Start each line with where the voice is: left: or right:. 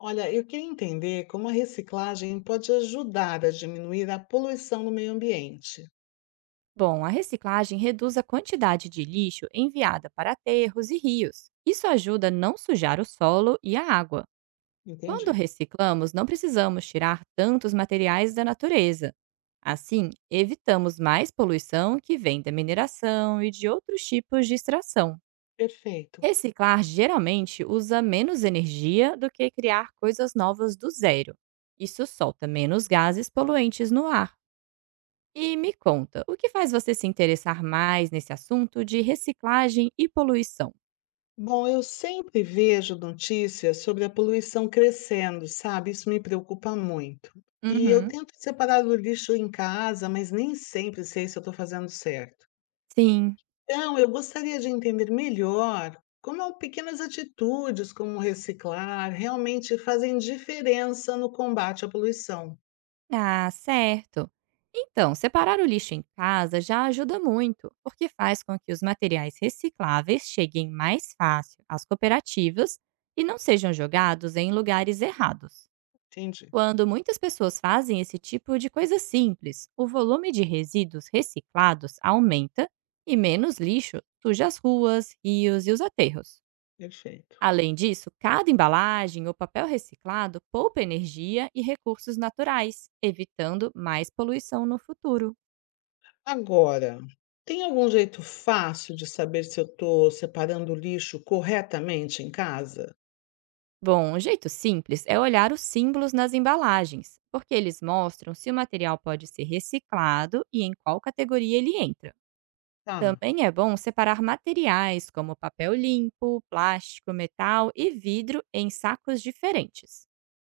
left: Olha, eu queria entender como a reciclagem pode ajudar a diminuir a poluição no meio ambiente.
right: Bom, a reciclagem reduz a quantidade de lixo enviada para aterros e rios. Isso ajuda a não sujar o solo e a água. Quando
left: Entendi.
right: reciclamos, não precisamos tirar tantos materiais da natureza. Assim, evitamos mais poluição que vem da mineração e de outros tipos de extração.
left: Perfeito.
right: Reciclar geralmente usa menos energia do que criar coisas novas do zero. Isso solta menos gases poluentes no ar. E me conta, o que faz você se interessar mais nesse assunto de reciclagem e poluição?
left: Bom, eu sempre vejo notícias sobre a poluição crescendo, sabe? Isso me preocupa muito. E eu
right: Uhum.
left: tento separar o lixo em casa, mas nem sempre sei se eu estou fazendo certo.
right: Sim.
left: Então, eu gostaria de entender melhor como pequenas atitudes como reciclar realmente fazem diferença no combate à poluição.
right: Ah, certo. Então, separar o lixo em casa já ajuda muito, porque faz com que os materiais recicláveis cheguem mais fácil às cooperativas e não sejam jogados em lugares errados.
left: Entendi.
right: Quando muitas pessoas fazem esse tipo de coisa simples, o volume de resíduos reciclados aumenta e menos lixo suja as ruas, rios e os aterros.
left: Perfeito.
right: Além disso, cada embalagem ou papel reciclado poupa energia e recursos naturais, evitando mais poluição no futuro.
left: Agora, tem algum jeito fácil de saber se eu estou separando o lixo corretamente em casa?
right: Bom, um jeito simples é olhar os símbolos nas embalagens, porque eles mostram se o material pode ser reciclado e em qual categoria ele entra.
left: Tá.
right: Também é bom separar materiais como papel limpo, plástico, metal e vidro em sacos diferentes.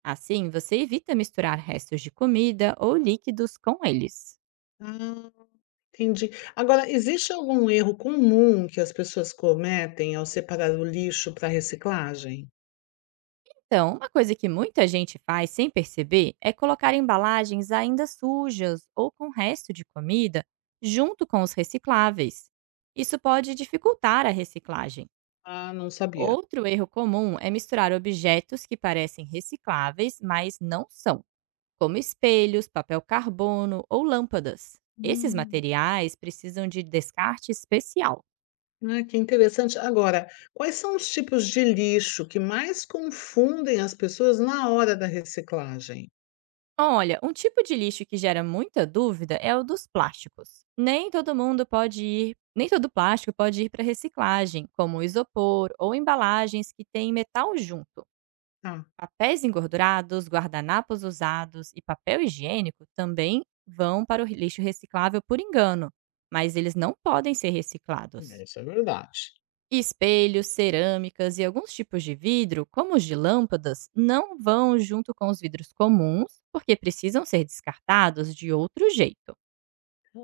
right: Assim, você evita misturar restos de comida ou líquidos com eles.
left: Ah, entendi. Agora, existe algum erro comum que as pessoas cometem ao separar o lixo para reciclagem?
right: Então, uma coisa que muita gente faz sem perceber é colocar embalagens ainda sujas ou com resto de comida junto com os recicláveis. Isso pode dificultar a reciclagem.
left: Ah, não sabia.
right: Outro erro comum é misturar objetos que parecem recicláveis, mas não são, como espelhos, papel carbono ou lâmpadas. Esses
left: Hum.
right: materiais precisam de descarte especial.
left: Ah, que interessante. Agora, quais são os tipos de lixo que mais confundem as pessoas na hora da reciclagem?
right: Olha, um tipo de lixo que gera muita dúvida é o dos plásticos. Nem todo mundo pode ir, nem todo plástico pode ir para reciclagem, como isopor ou embalagens que têm metal junto.
left: Ah,
right: Papéis engordurados, guardanapos usados e papel higiênico também vão para o lixo reciclável por engano, mas eles não podem ser reciclados.
left: isso é verdade.
right: Espelhos, cerâmicas e alguns tipos de vidro, como os de lâmpadas, não vão junto com os vidros comuns, porque precisam ser descartados de outro jeito.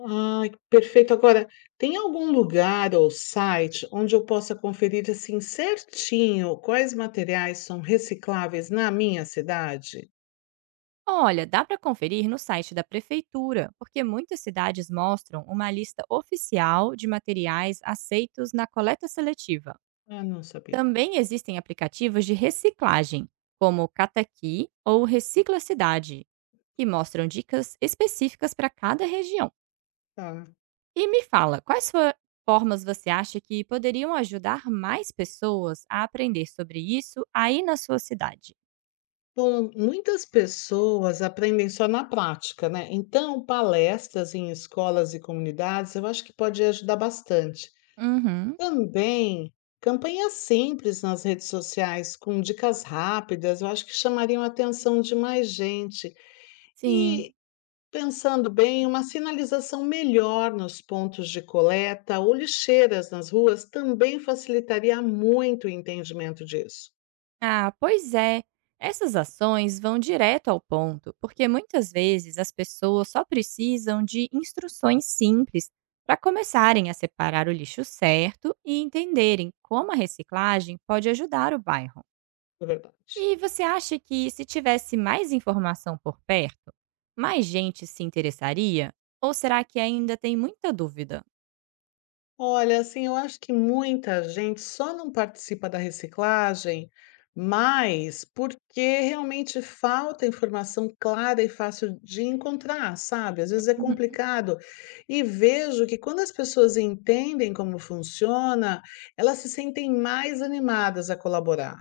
left: Ai, perfeito. Agora, tem algum lugar ou site onde eu possa conferir assim certinho quais materiais são recicláveis na minha cidade?
right: Olha, dá para conferir no site da prefeitura, porque muitas cidades mostram uma lista oficial de materiais aceitos na coleta seletiva.
left: Ah, não sabia.
right: Também existem aplicativos de reciclagem, como o Cataqui ou Recicla Cidade, que mostram dicas específicas para cada região.
left: Tá.
right: E me fala, quais formas você acha que poderiam ajudar mais pessoas a aprender sobre isso aí na sua cidade?
left: Bom, muitas pessoas aprendem só na prática, né? Então, palestras em escolas e comunidades, eu acho que pode ajudar bastante.
right: Uhum.
left: Também, campanhas simples nas redes sociais com dicas rápidas, eu acho que chamariam a atenção de mais gente.
right: Sim.
left: E Pensando bem, uma sinalização melhor nos pontos de coleta ou lixeiras nas ruas também facilitaria muito o entendimento disso.
right: Ah, pois é. Essas ações vão direto ao ponto, porque muitas vezes as pessoas só precisam de instruções simples para começarem a separar o lixo certo e entenderem como a reciclagem pode ajudar o bairro.
left: É verdade.
right: E você acha que se tivesse mais informação por perto, mais gente se interessaria? Ou será que ainda tem muita dúvida?
left: Olha, assim, eu acho que muita gente só não participa da reciclagem, mas porque realmente falta informação clara e fácil de encontrar, sabe? Às vezes é
right: Uhum.
left: complicado. E vejo que quando as pessoas entendem como funciona, elas se sentem mais animadas a colaborar.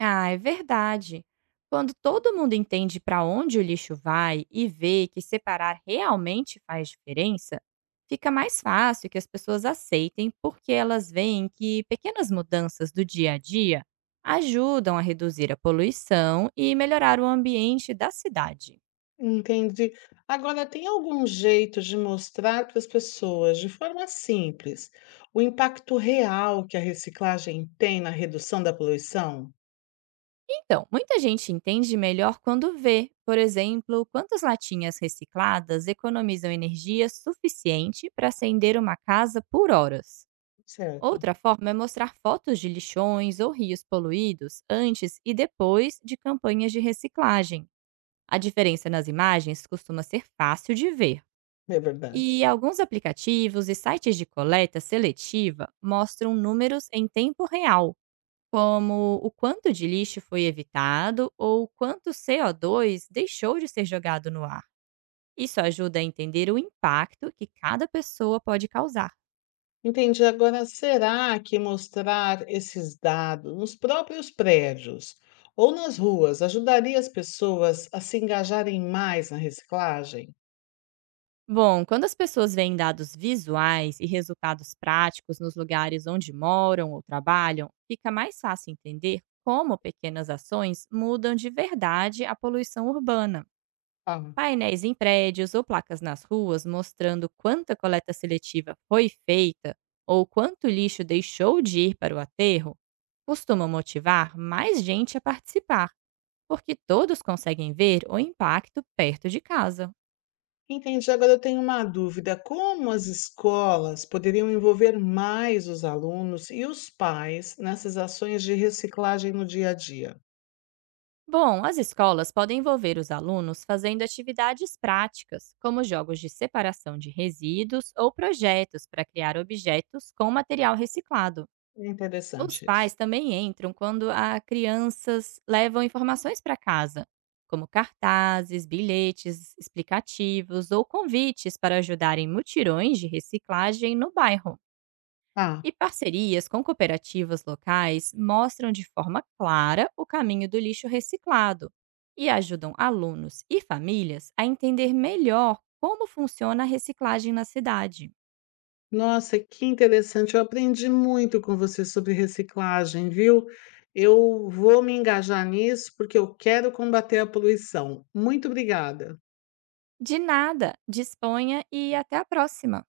right: Ah, é verdade. Quando todo mundo entende para onde o lixo vai e vê que separar realmente faz diferença, fica mais fácil que as pessoas aceitem porque elas veem que pequenas mudanças do dia a dia ajudam a reduzir a poluição e melhorar o ambiente da cidade.
left: Entendi. Agora, tem algum jeito de mostrar para as pessoas, de forma simples, o impacto real que a reciclagem tem na redução da poluição?
right: Então, muita gente entende melhor quando vê, por exemplo, quantas latinhas recicladas economizam energia suficiente para acender uma casa por horas.
left: Certo,
right: Outra forma é mostrar fotos de lixões ou rios poluídos antes e depois de campanhas de reciclagem. A diferença nas imagens costuma ser fácil de ver.
left: é verdade.
right: E alguns aplicativos e sites de coleta seletiva mostram números em tempo real como o quanto de lixo foi evitado ou o quanto CO2 deixou de ser jogado no ar. Isso ajuda a entender o impacto que cada pessoa pode causar.
left: Entendi. Agora, será que mostrar esses dados nos próprios prédios ou nas ruas ajudaria as pessoas a se engajarem mais na reciclagem?
right: Bom, quando as pessoas veem dados visuais e resultados práticos nos lugares onde moram ou trabalham, fica mais fácil entender como pequenas ações mudam de verdade a poluição urbana. Painéis em prédios ou placas nas ruas mostrando quanta coleta seletiva foi feita ou quanto lixo deixou de ir para o aterro costumam motivar mais gente a participar, porque todos conseguem ver o impacto perto de casa.
left: Entendi. Agora eu tenho uma dúvida: como as escolas poderiam envolver mais os alunos e os pais nessas ações de reciclagem no dia a dia?
right: Bom, as escolas podem envolver os alunos fazendo atividades práticas, como jogos de separação de resíduos ou projetos para criar objetos com material reciclado.
left: É
right: Os
left: interessante
right: pais
left: isso.
right: também entram quando as crianças levam informações para casa, como cartazes, bilhetes explicativos ou convites para ajudar em mutirões de reciclagem no bairro.
left: Ah,
right: E parcerias com cooperativas locais mostram de forma clara o caminho do lixo reciclado e ajudam alunos e famílias a entender melhor como funciona a reciclagem na cidade.
left: nossa, que interessante. Eu aprendi muito com você sobre reciclagem, viu? Eu vou me engajar nisso porque eu quero combater a poluição. Muito obrigada.
right: De nada, disponha e até a próxima!